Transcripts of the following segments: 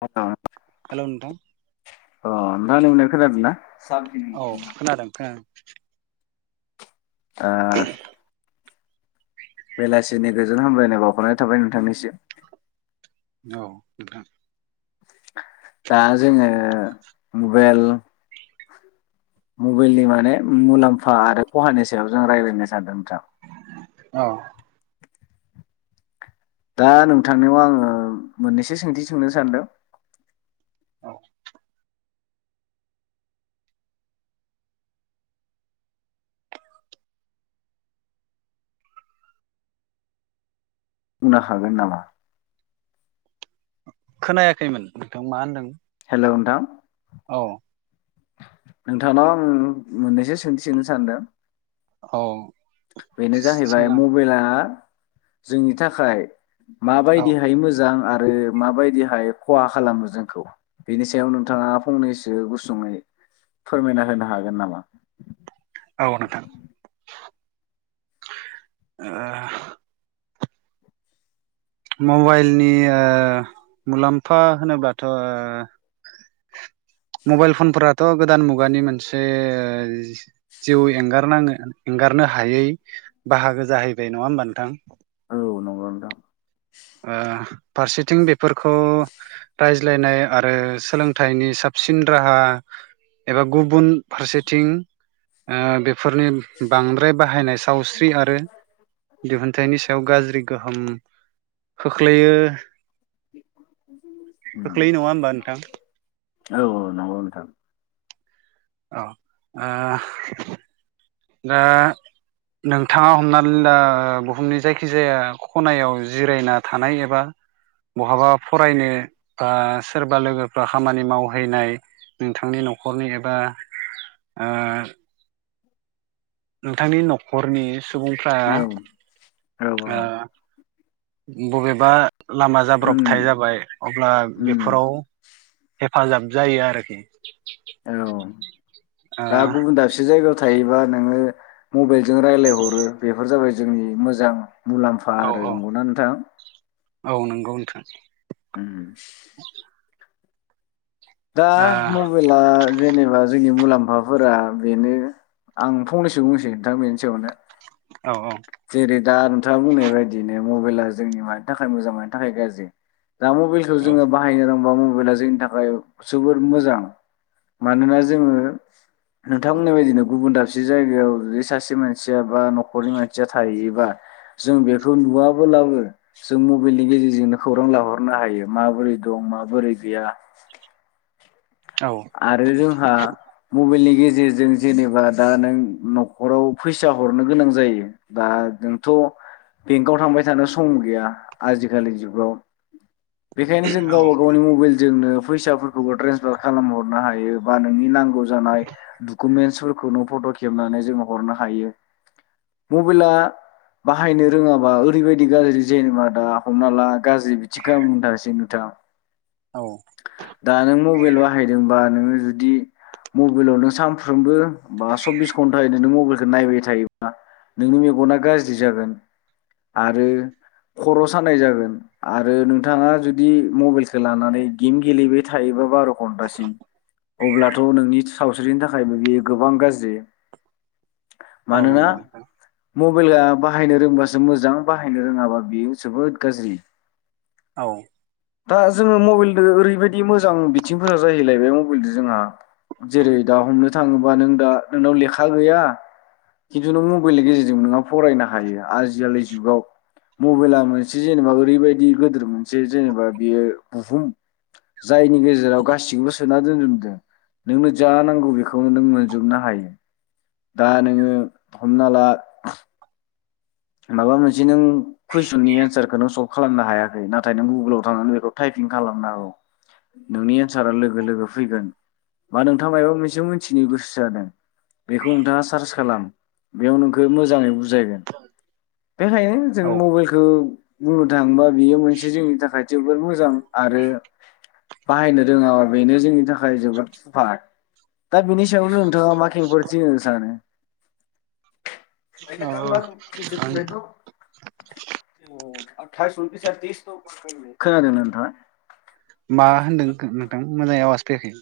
[unintelligible] अ दा हेलौ नोंथां नोंनो खोनादों ना। औ खोनादों खोनादों। आतसा। बेलासिनि गोजोन हामलायनाय बावहरनाय थाबाय नोंथांनिसिम। औ नोंथां। दा जोङो मबेल मबेलनि माने मुलाम्फा आरो खहानि सायाव जों रायलायनो सानदों नोंथां औ दा नोंथांनाव आङो मोननैसो सोंथि सोंनो सानदों औ बुंनो हागोन नामा? खोनायाखैमोन नोंथां मा होनदों? औ नोंथां औ नोंथांनाव आं मोननैसो सोंथि सोनो सानदों औ बेनो जाहैबाय सोंना मबेला जोंनि थाखाय औ माबायदिहाय मोजां आर रो माबायदिहाय खहा खालामो जोंखौ बेनि सायाव नोंथाङा फंनैसो गुसुङै फोरमायना होनो हागोन नामा? औ नोंथां मबाइलनि ओ मुलाम्फा होनोबाथ ओ मबाइल फनफोरा थ गोदान मुगानि मोनसे जिउ एंगारनाङो एंगार हदनो हायै बाहागो जाहैबाय नङा होमबा नोंथां औ नंगौ नोंथां। ओ फारसेथिं बेफोरखौ रायज्लायनाय आरो सोलोंथाइनि साबसिन राहा एबा गुबुन फारसेथिं ओ बे फोरनि बांद्राय बाहायनाय सावस्रि आरो दिहुनथाइनि सायाव गाज्रि गोहोम खोख्लैयो [inaudible] उम खोख्लैयो नङा होमबा नोंथां? औ औ नंगौ नोंथां। अ ओ दा नोंथाङा हमनानै ला बुहुमनि जायखिजाया खनायाव जिरायना थानाय एबा बहाबा फरायनो बा सोरबा लोगोफ्रा खामानि मावहैनाय नोंथांनि नखरनि एबा ओ नोंथांनि न खरनि सुबुंफ्रा औ औ ओ औ बबेबा लामा उम जाब्रबथाय जाबाय अब्ला उम बेफोराव हे फाजाब जायो आरोखि। औ ओ दा गुबुन दाबसे जायगाव थायोबा नोङो मबाइल जों रायजलायहरो बेफोर जाबाय जोंनि मोजां मुलाम्फा औ आरो औ नंगौना नोंथां? औ नंगौ नोंथां। उम। दा ओ मबाइला जेनेबा जोंनि मुला [unintelligible] फोरा बेनो आं फंनैसो बुंसै नोंथां बेनि सायावनो। औ जेरै दा नोंथाङा बुंनाय बायदिनो मबाइला जोंनि मानि थाखाय मोजां मोनानि थाखाय गाज्रि दा मबाइलखौ जोङो बाहायनो रों बा मबाइला जोंनि थाखाय जोबोद मोजां। मानोना जोङो नोंथांमोननि बायदिनो गुबुन दाबसे जायगायाव जुदि सासे मानसिया बा न'खरनि मानसिया थायोबा जों बेखौ नुवाब्लाबो जों मबाइलनि गेजेरजोंनो खौरां लाहरनो हायो माबोरै दं माबोरै गैया। औ आरो जोंहा मबाइलनि गेजेरजों जेनेबा दा नों न'खराव फैसा हरनो गोनां जायो दा नोंथ' बेंकआव थांबाय थानो सम गैया आजिखालि जुगाव। बेखायनो जों गावबा गावनि मबाइलजोंनो फैसाफोरखौबो ट्रेन्सफार खालाम हरनो हायो बा नोंनि नांगौ जानाय डकुमेन्टसफोरखौ नों फट' खेबनानै जों हरनो हायो। मबाइला बाहायनो रोङाबा ओरैबायदि गाज्रि जेनेबा दा हमना ला गाज्रि बिथिंखो आं बुंनो थांसै नोंथां। औ दा नों मबाइल होनबा नोङो जुदि मबाइलाव नों सानफ्रामबो बा सब्बिस घन्टायै नों मबाइल खौ नायबाय थायोबा नोंनि मेगना गाज्रि जागोन। आरो खर' सानाय जागोन आरो नोंथाङा जुदि मबाइलखौ लानानै गेम गेलेबाय थायोबा बार घन्टासिम अब्लाथ' नोंनि सावस्रिनि थाखायबो बेयो गोबां गाज्रि। औ नंगौ नोंथां। बाइला बाहायनो रोंबासो मोजां बाहायनो रोङाबा बेयो जोबोद गाज्रि। औ। दा जोङो मबाइलदो ओरैबायदि मोजां बि थिंफोरा जाहैलायबाय मबाइलजों जोंहा जेरै दा हमनो थाङोबा नों दा नोंनाव लेखा गैया खिन्थु नों मबाइलनि गेजेरजों नोंहा फरायनो हायो। आजिखालि जुगाव मबाइला मोनसे जेनेबा ओरैबायदि गिदोर मोनसे जेनेबा बेयो बुहुम जायनि गेजेराव गासिखौबो सोना दोनजोबदों। नोंनो जा नांगौ बेखौनो नों मोनजोबनो हायो। दा नोङो हमना ला माबा मोनसे नों कुइसननि एन्सारखौनो सल्भ खालामनो हायाखै। नाथाय नों गुगोलाव थांनानै बेखौ टाइपिं खालामनो हागौ नोंनि एन्सारा लोगो लोगो फैगोन। बा नोंथाङा मायबा मोनसे मिथिनो गोसो जादों बेखौ नोंथाङा सार्च खालाम बेयाव नोंखौ मोजाङै बुजायगोन। बेखायनो जों औ ओ मबाइलखौ बुंनो थाङोबा बेयो मोनसे जोंनि थाखाय जोबोर मोजां आरो बाहायनो रोङाबा बेनो जोंनि थाखाय जोबोद सुपार दा बेनि सायावनो नोंथाङा मा खेंफोरथि होनो सानो? अ अ। [unintelligible] [unintelligible] खोनादों ना नोंथाङा। मा होनदों खो नोंथां मोजाङै आवाज फैयाखै।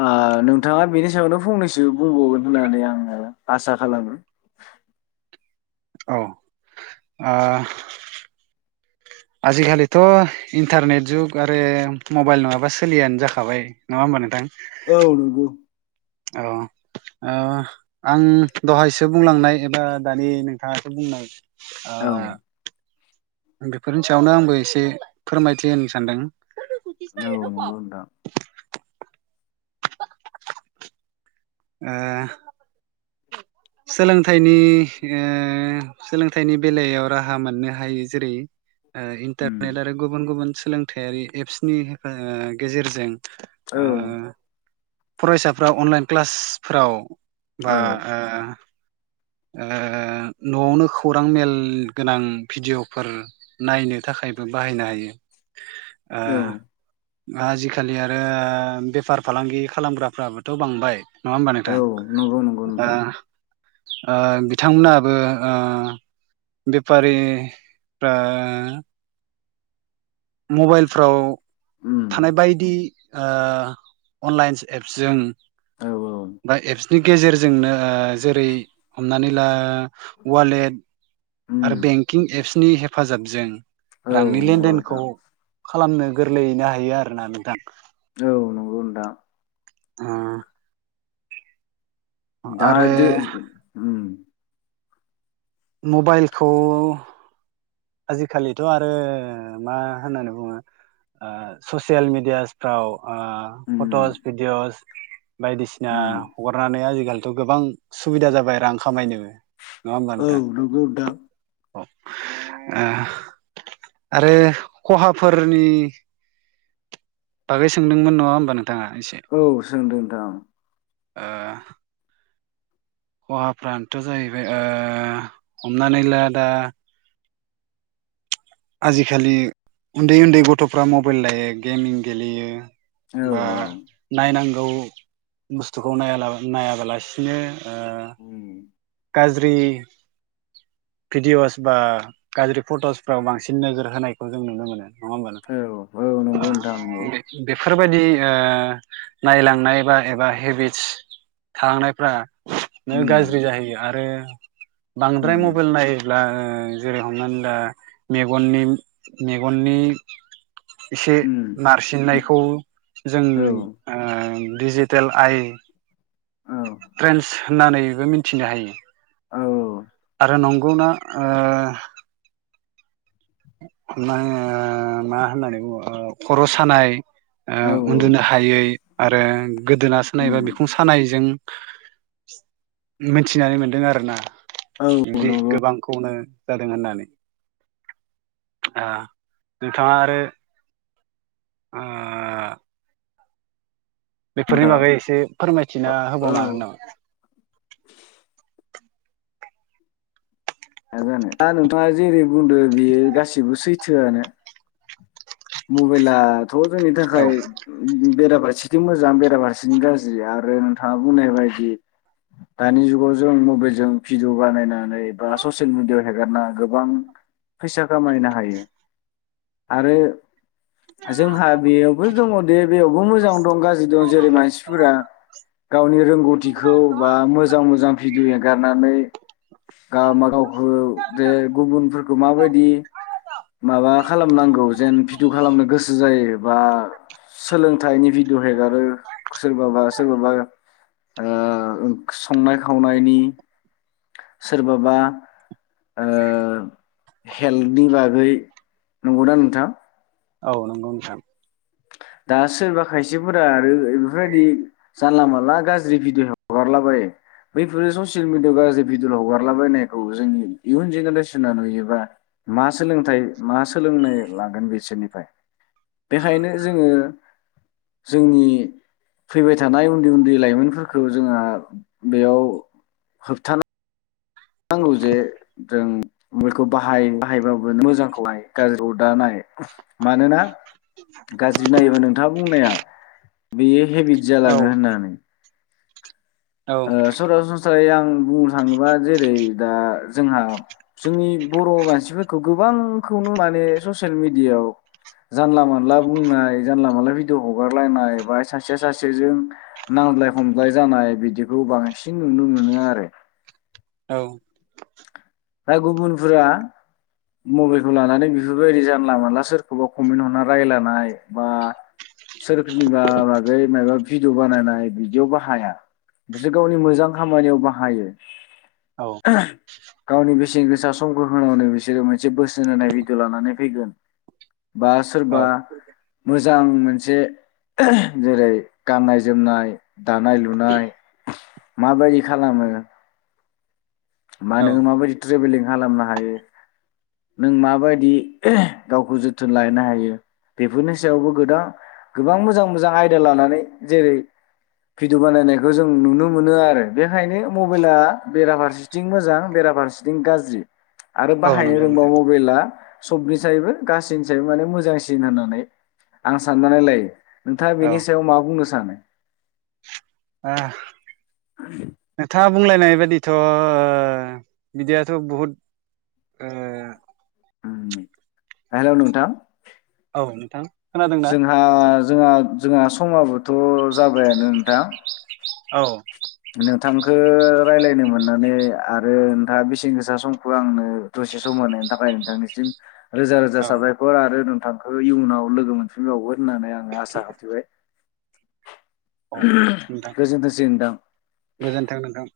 ओ नोंथाङा बेनि सायावनो फंनैसो बुंबावगोन होननानै आङो आसा खालामो। औ ओ आजिखालिथ' इन्टारनेट जुग आरो मबाइल नङाबा सोलियानो जाखाबाय नङा होमबा नोंथां। औ नंगौ औ ओ आं दहायसो बुंलांनाय एबा दानि नोंथाङासो बुंनाय आ औ बेफोरनि सायावनो आंबो एसे फोरमायथि होनो सानदों नंगौ नोंथां [unintelligible] ओ सोलोंथाइनि ओ सोलोंथाइनि बेलायाव राहा मोननो हायो जेरै ओ उम इन्टारनेट आरो गुबुन गुबुन लोंथायारि एप्सनि हेफा गेजेरजों औ ओ फरायसाफ्रा अनलाइन क्लासफोराव बा औ ओ ओ न'आवनो खौरां मेल गोनां भिडिय'फोर नायनो थाखायबो बाहायनो हायो। औ ओ आजिखालि आरो बेफार फालांगि खालामग्राफ्राबोथ' बांबाय नङा होमबा नोंथां औ नंगौ नंगौ ओ नोंथां ओ बिथांमोनाबो ओ बेफारि ओ मबाइलफ्राव उम थानाय बायदि ओ अनलाइन एप्सजों औ बा एफ्स नि गेजेरजोंनो ओ जेरै हमनानै दा वालेट आरो उम बेंकिं एप्स नि हेफाजाबजों औ रांनि नंगौ लेनदेनखौ नोंथां खालामनो गोरलैनो हायो आरोना नोंथां नोंगौ नोंथां उम दाद मबाइलखौ आजिखालिथ' आरो मा होननानै बुंङो ससियेल मिेडियाफ्राव ओ उम फट'स भिडिअस बायदिसिना उम हगारनानै आजिखालि गोबां सुबिदा जाबाय रां खामायनोबो औ नगौ दा अ आरो खहाफोरनि बागै सोंदोंमोन नङा होमबा नों औ सोंदों नोंथां ओ खहाफ्रानोथ' जाहैबाय ओ हमनानै ला दा आजिखालि उन्दै उन्दै गथ'फ्रा मबाइल लायो गेमिं गेलेयो औ बा औ नायनांगौ गौ बुस्थुखौ नाया नायाबालासिनो ओ उम गाज्रि भिडिअ'स बा गाज्रि फट'सफ्राव बांसिन नोजोर होनायखौ जों नुनो मोनो होमबा औ औ नंगौ नोंथां औ बेफोरबायदि ओ नायलांनाय बा एबा हेबिटस थालांनायफ्रा नै उम गाज्रि जाहैयो आरोे बांद्राय उम मबाइल नाय्ला जेरै हमनानै ला मेगननि मेगननि एसे उम नारसिननायखौ जों औ ओ डिजिटेल आइ औ ट्रेन्स होननानैबो मिन्थिनो हायो औ आरो नंगौना ओ माने मा होननानै बुङो खर' सानाय ओ औ उन्दुनो हायै आरो गोदोना सानायबा उम बिखुं सानायजों मिथिनानै मोनदों आरो ना औ बि नंगौ गोबांखौनो जा दोनो होननानै ओ नोंथाङा आरो ओ बेफोरनि नोंथां बागै एसे फोरमायथिना औ होबावनो हागोन नामा जानो दा नोंथाङा जेरै बुंदो बेयो गासिबो सैथोआनो मबाइला थ जोंनि हागोन नामा थाखाय औ बेराफारसेथिं मोजां बेराफारसेथि गाज्रि आरो नोंथाङा बुंनाय बायदि दानि जुगाव जों मबाइल जों भिडिअ बानायनानै बा ससियेल मिडियाआव हेगारना गोबां फैसा खामायनो हायो आरो जोंहा बेयावबो दङ दे बेयावबो मोजां दं गाज्रि दं जेरै मानसिफोरा गावनि रोंगौथिखौ बा मोजां मोजां भिडिअ एगारनानै गाव म गावखौ जे गुबुनफोरखौ माबायदि माबा खालामनांगौ जेन भिडु खालामनो गोसो जायो। बा सोलोंथाइनि बि भिडिय हगारो सोरबाबा सोरबाबा। संनाय खावनायनि सोरबाबा। हेल्थनि बागै नंगौना नोंथां। औ नंगौ नोंथां। दा सोरबा खायसेफोरा आरो, बेफोरबायदि जानला मानला गाज्रि भिडिय' हगारलाबायो बैफोरो ससियेल भिडियआव गाज्रि भिडियअ हगारलाबायनायखौ जोंनि इयुन जेनेरेसना नुयोबा मा सोलोंथाइ मा सोलोंनाय लागोन बिसोरनिफ्राय बे बेखायनो जोङो जोंनि फैबाय थानाय उन्दै उन्दै लाइमोनफोरखौ जोंहा बेयाव होबथानो। नांगौ जे, जों मबायलखौ बाहाय बाहायबाबो मोजांखौहायो गाज्रिखौ दा नाय। मानोना गाज्रि नायोबा नोंथाङा बुंनाया बे हेबिट औ जालाङो होननानै। औ ओ सरासनसृरा नाथाय आं बुंनो थाङोबा जेरै दा, जोंहा जोंनि बर' मानसिफोरखौ गोबांखौनो माने ससियेल मिेडियाआव जानला मानला बुंनाय जानला मोनानला भिदिअ हगारलायनाय बा सासेया सासेजों नांज्लाय खमज्लाय जानाय बिदि बेखौ बांसिन नुनो मोनो आरो। औ दा गुबुनफोरा मबाइलखौ लानानै बेफोरबायदि जानला मानला सोरखौबा कमेन्ट हरना रायलायनाय बा सोरनिबा माबै माबा भिडिअ बानायनाय बिदियाव बाहाया बिसोर गावनि मोजां खामानियाव बाहायो। औ गावनि बेसेन गोसा समखौ होनानैनो बिसोरो मोनसे, बोसोन होनाय भिडिअ लानानै फैगोन बा औ सोरबा मोजां मोनसे जेरै गाननाय जोमनाय दानाय लुनाय माबायदि खालामो। मा औ नोङो माबायदि ट्रेभेलिं खालामनो हायो, नों माबायदि गावखौ जोथोन लाहनो हायो? बेफोरनि सायावबो गोबां गोबां मोजां मोजां आयदा लानानै जेरै भिडिअ बानायनायखौ जों नुनो मोनो आरो बेखायनो मबाइला बेराफारसे। थिं मोजां बेराफारसेथिं गाज्रि। आरो औ बाहायनो नंगौ रोंबा नोंथां मबाइला। सबनि सैबो गासैनि सायबो माने मोजांसिन होननानै आं साननानै लायोह नोंथाङा औ बेनि सायाव मा बुंनो सानो? ओ। नोंथां। बुंलायनाय बादिथ' बिदियाथ' बहुद हेल' नोंथां। औ नोंथां। खोनादोंना जोंहा जोंहा। जोंहा समाबोथ' जाबायानो नोंथां। औ। नोंथांखौ रायलायनो मोननानै आरो नोंथाङा बेसेन गोसा समखौ आंनो दसे सम होनायनि थाखाय नोंथांनिसिम रोजा- रोजा औ साबायखर आरो नोंथां थांखो इयुनाव लोगो मोनफिनबावगोन होननानै आं आसाम हाबथिबायाय। औ नोंथां गोजोनथोंसै नोंथां। गोजोन्थों नोंथां।